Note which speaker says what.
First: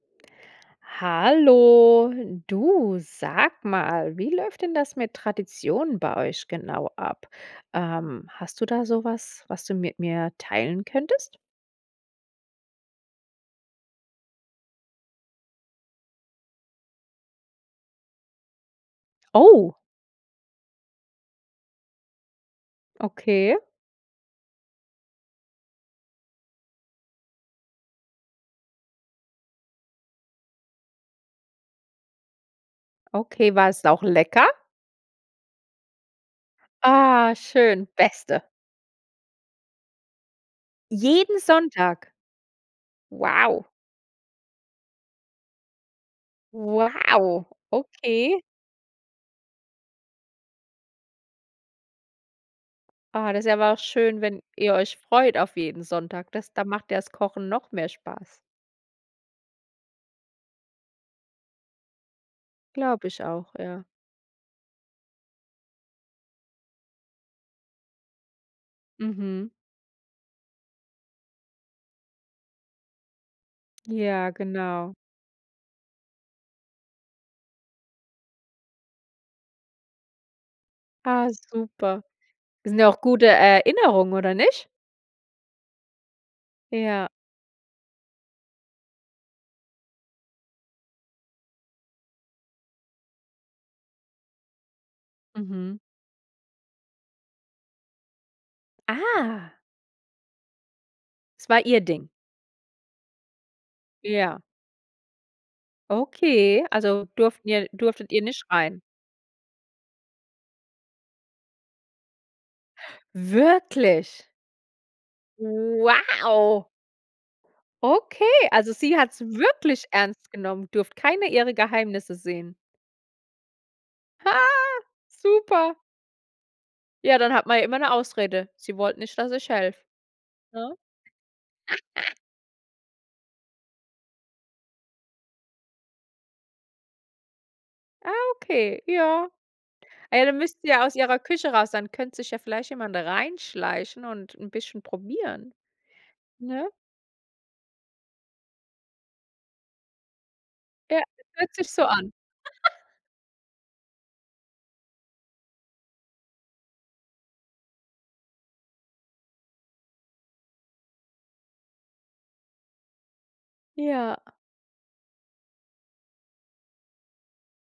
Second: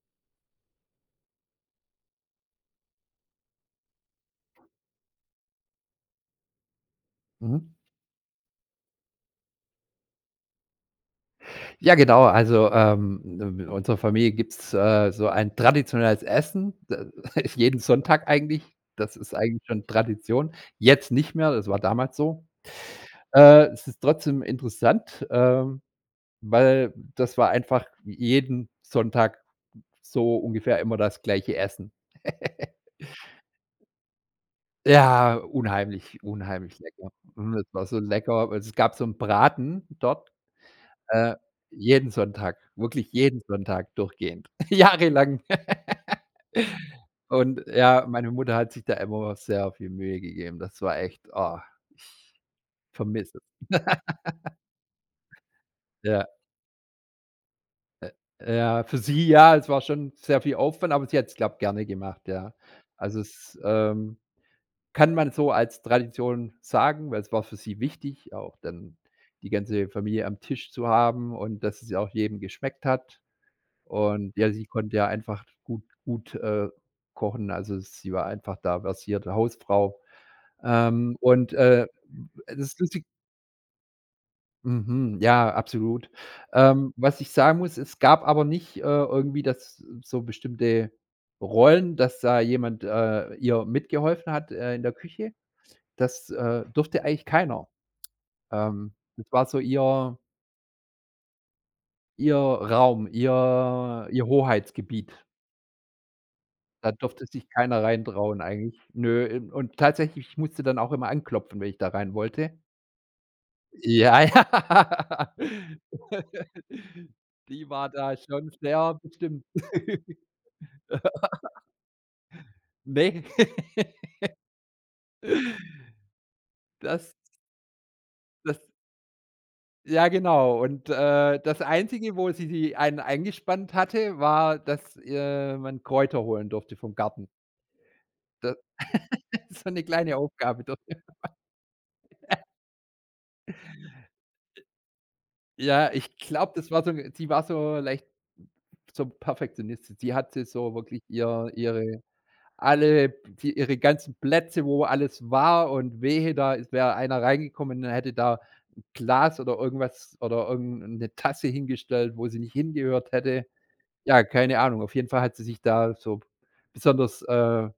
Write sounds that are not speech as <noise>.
Speaker 1: Hallo, du, sag mal, wie läuft denn das mit Traditionen bei euch genau ab?
Speaker 2: Mhm.
Speaker 1: Ähm, hast du da so was, was du mit mir teilen könntest?
Speaker 2: Ja genau, also, ähm, i in unserer Familie gibt's, äh, so ein traditionelles Essen. D ist jeden Sonntag eigentlich, das ist eigentlich
Speaker 1: Oh.
Speaker 2: schon Tradition. Jetzt nicht mehr, das war damals so.
Speaker 1: Okay.
Speaker 2: Äh, es ist trotzdem interessant, ähm, weil das war einfach j jeden Sonntag so ungefähr immer das gleiche Essen. <giggles>
Speaker 1: Okay, war es auch lecker?
Speaker 2: Ja, unheimlich, unheimlich lecker.
Speaker 1: Ah,
Speaker 2: Hm, es war
Speaker 1: schön,
Speaker 2: so
Speaker 1: beste.
Speaker 2: lecker, weil es gab so 'n Braten dort, äh,
Speaker 1: Jeden Sonntag?
Speaker 2: jeden Sonntag, wirklich jeden
Speaker 1: Wow.
Speaker 2: Sonntag durchgehend, jahrelang. <giggles>
Speaker 1: Wow,
Speaker 2: Und ja, meine
Speaker 1: okay.
Speaker 2: Mutter hat sich da immer sehr viel Mühe gegeben. Das war echt oh, ich
Speaker 1: Oh,
Speaker 2: vermisse es.
Speaker 1: das ist aber auch schön, wenn
Speaker 2: <laughs>
Speaker 1: ihr euch freut, auf jeden
Speaker 2: Ja.
Speaker 1: Sonntag. Das da macht ja das Kochen noch mehr Spaß.
Speaker 2: Äh, ja für sie ja, es war schon sehr viel Aufwand, aber sie hat es, glaube, gerne gemacht, ja.
Speaker 1: Glaube
Speaker 2: Also,
Speaker 1: ich auch,
Speaker 2: es
Speaker 1: ja.
Speaker 2: ähm, kann man so als Tradition sagen, weil es war für sie wichtig, auch dann die
Speaker 1: Mhm.
Speaker 2: ganze Familie am Tisch zu haben und dass es ja auch jedem geschmeckt hat.
Speaker 1: Ja,
Speaker 2: Und ja, sie
Speaker 1: genau.
Speaker 2: konnte ja einfach gut gut, äh, kochen, also, sie war einfach da versierte Hausfrau. Ähm,
Speaker 1: Ah,
Speaker 2: und, äh,
Speaker 1: super.
Speaker 2: d das
Speaker 1: Sind
Speaker 2: ist
Speaker 1: ja auch
Speaker 2: lustig
Speaker 1: gute Erinnerungen, oder nicht?
Speaker 2: Mhm, ja, absolut. Ähm,
Speaker 1: Ja.
Speaker 2: was ich sagen muss, es gab aber nicht, äh, irgendwie das so bestimmte Rollen, dass da jemand, äh, ihr mitgeholfen hat, äh, in der Küche.
Speaker 1: Mhm.
Speaker 2: Das, äh, durfte eigentlich keiner. Ähm, das war
Speaker 1: Ah.
Speaker 2: so ihr
Speaker 1: Es war ihr Ding?
Speaker 2: ihr Raum, ihr ihr
Speaker 1: Ja.
Speaker 2: Hoheitsgebiet.
Speaker 1: Okay,
Speaker 2: Da
Speaker 1: also,
Speaker 2: durfte sich
Speaker 1: durften ihr
Speaker 2: keiner rein
Speaker 1: durftet ihr
Speaker 2: trauen
Speaker 1: nicht
Speaker 2: eigentlich,
Speaker 1: rein?
Speaker 2: ne. In und tatsächlich, ich musste dann auch immer anklopfen, wenn ich da rein wollte. Ja,
Speaker 1: Wirklich?
Speaker 2: ja.
Speaker 1: Wow.
Speaker 2: <laughs> Die war da
Speaker 1: Okay,
Speaker 2: schon
Speaker 1: also,
Speaker 2: sehr
Speaker 1: sie hat's
Speaker 2: bestimmt.
Speaker 1: wirklich ernst genommen. Durfte keine ihrer
Speaker 2: <laughs>
Speaker 1: Geheimnisse sehen.
Speaker 2: Ne. <laughs>
Speaker 1: Ha, super.
Speaker 2: Das
Speaker 1: Ja, dann hat man ja immer 'ne Ausrede.
Speaker 2: das
Speaker 1: Sie wollte nicht, dass ich helfe,
Speaker 2: Ja genau,
Speaker 1: ne?
Speaker 2: und, äh, das Einzige,
Speaker 1: <giggles>
Speaker 2: wo sie die einen eingespannt hatte, war, dass, äh, man Kräuter holen durfte vom Garten.
Speaker 1: Ah,
Speaker 2: D
Speaker 1: okay, ja.
Speaker 2: <laughs> so 'ne kleine
Speaker 1: Ey, dann müsst
Speaker 2: Aufgabe
Speaker 1: ihr
Speaker 2: durfte
Speaker 1: aus
Speaker 2: man.
Speaker 1: ihrer Küche raus, dann könnte sich ja
Speaker 2: <giggles>
Speaker 1: vielleicht jemand reinschleichen und 'n bisschen probieren,
Speaker 2: Ja, ich glaube,
Speaker 1: ne?
Speaker 2: das war so 'n sie war so leicht so Perfektionistin. Sie hatte so wirklich
Speaker 1: Ja,
Speaker 2: ihr
Speaker 1: hört sich so
Speaker 2: ihre
Speaker 1: an. <giggles>
Speaker 2: alle die ihre ganzen Plätze, wo alles war und wehe, da ist wäre einer reingekommen und hätte da 'n Glas oder irgendwas oder irgend 'ne 'ne Tasse hingestellt, wo sie nicht hingehört hätte.
Speaker 1: Ja.
Speaker 2: Ja, keine Ahnung. Auf jeden Fall hat sie sich da so b besonders, äh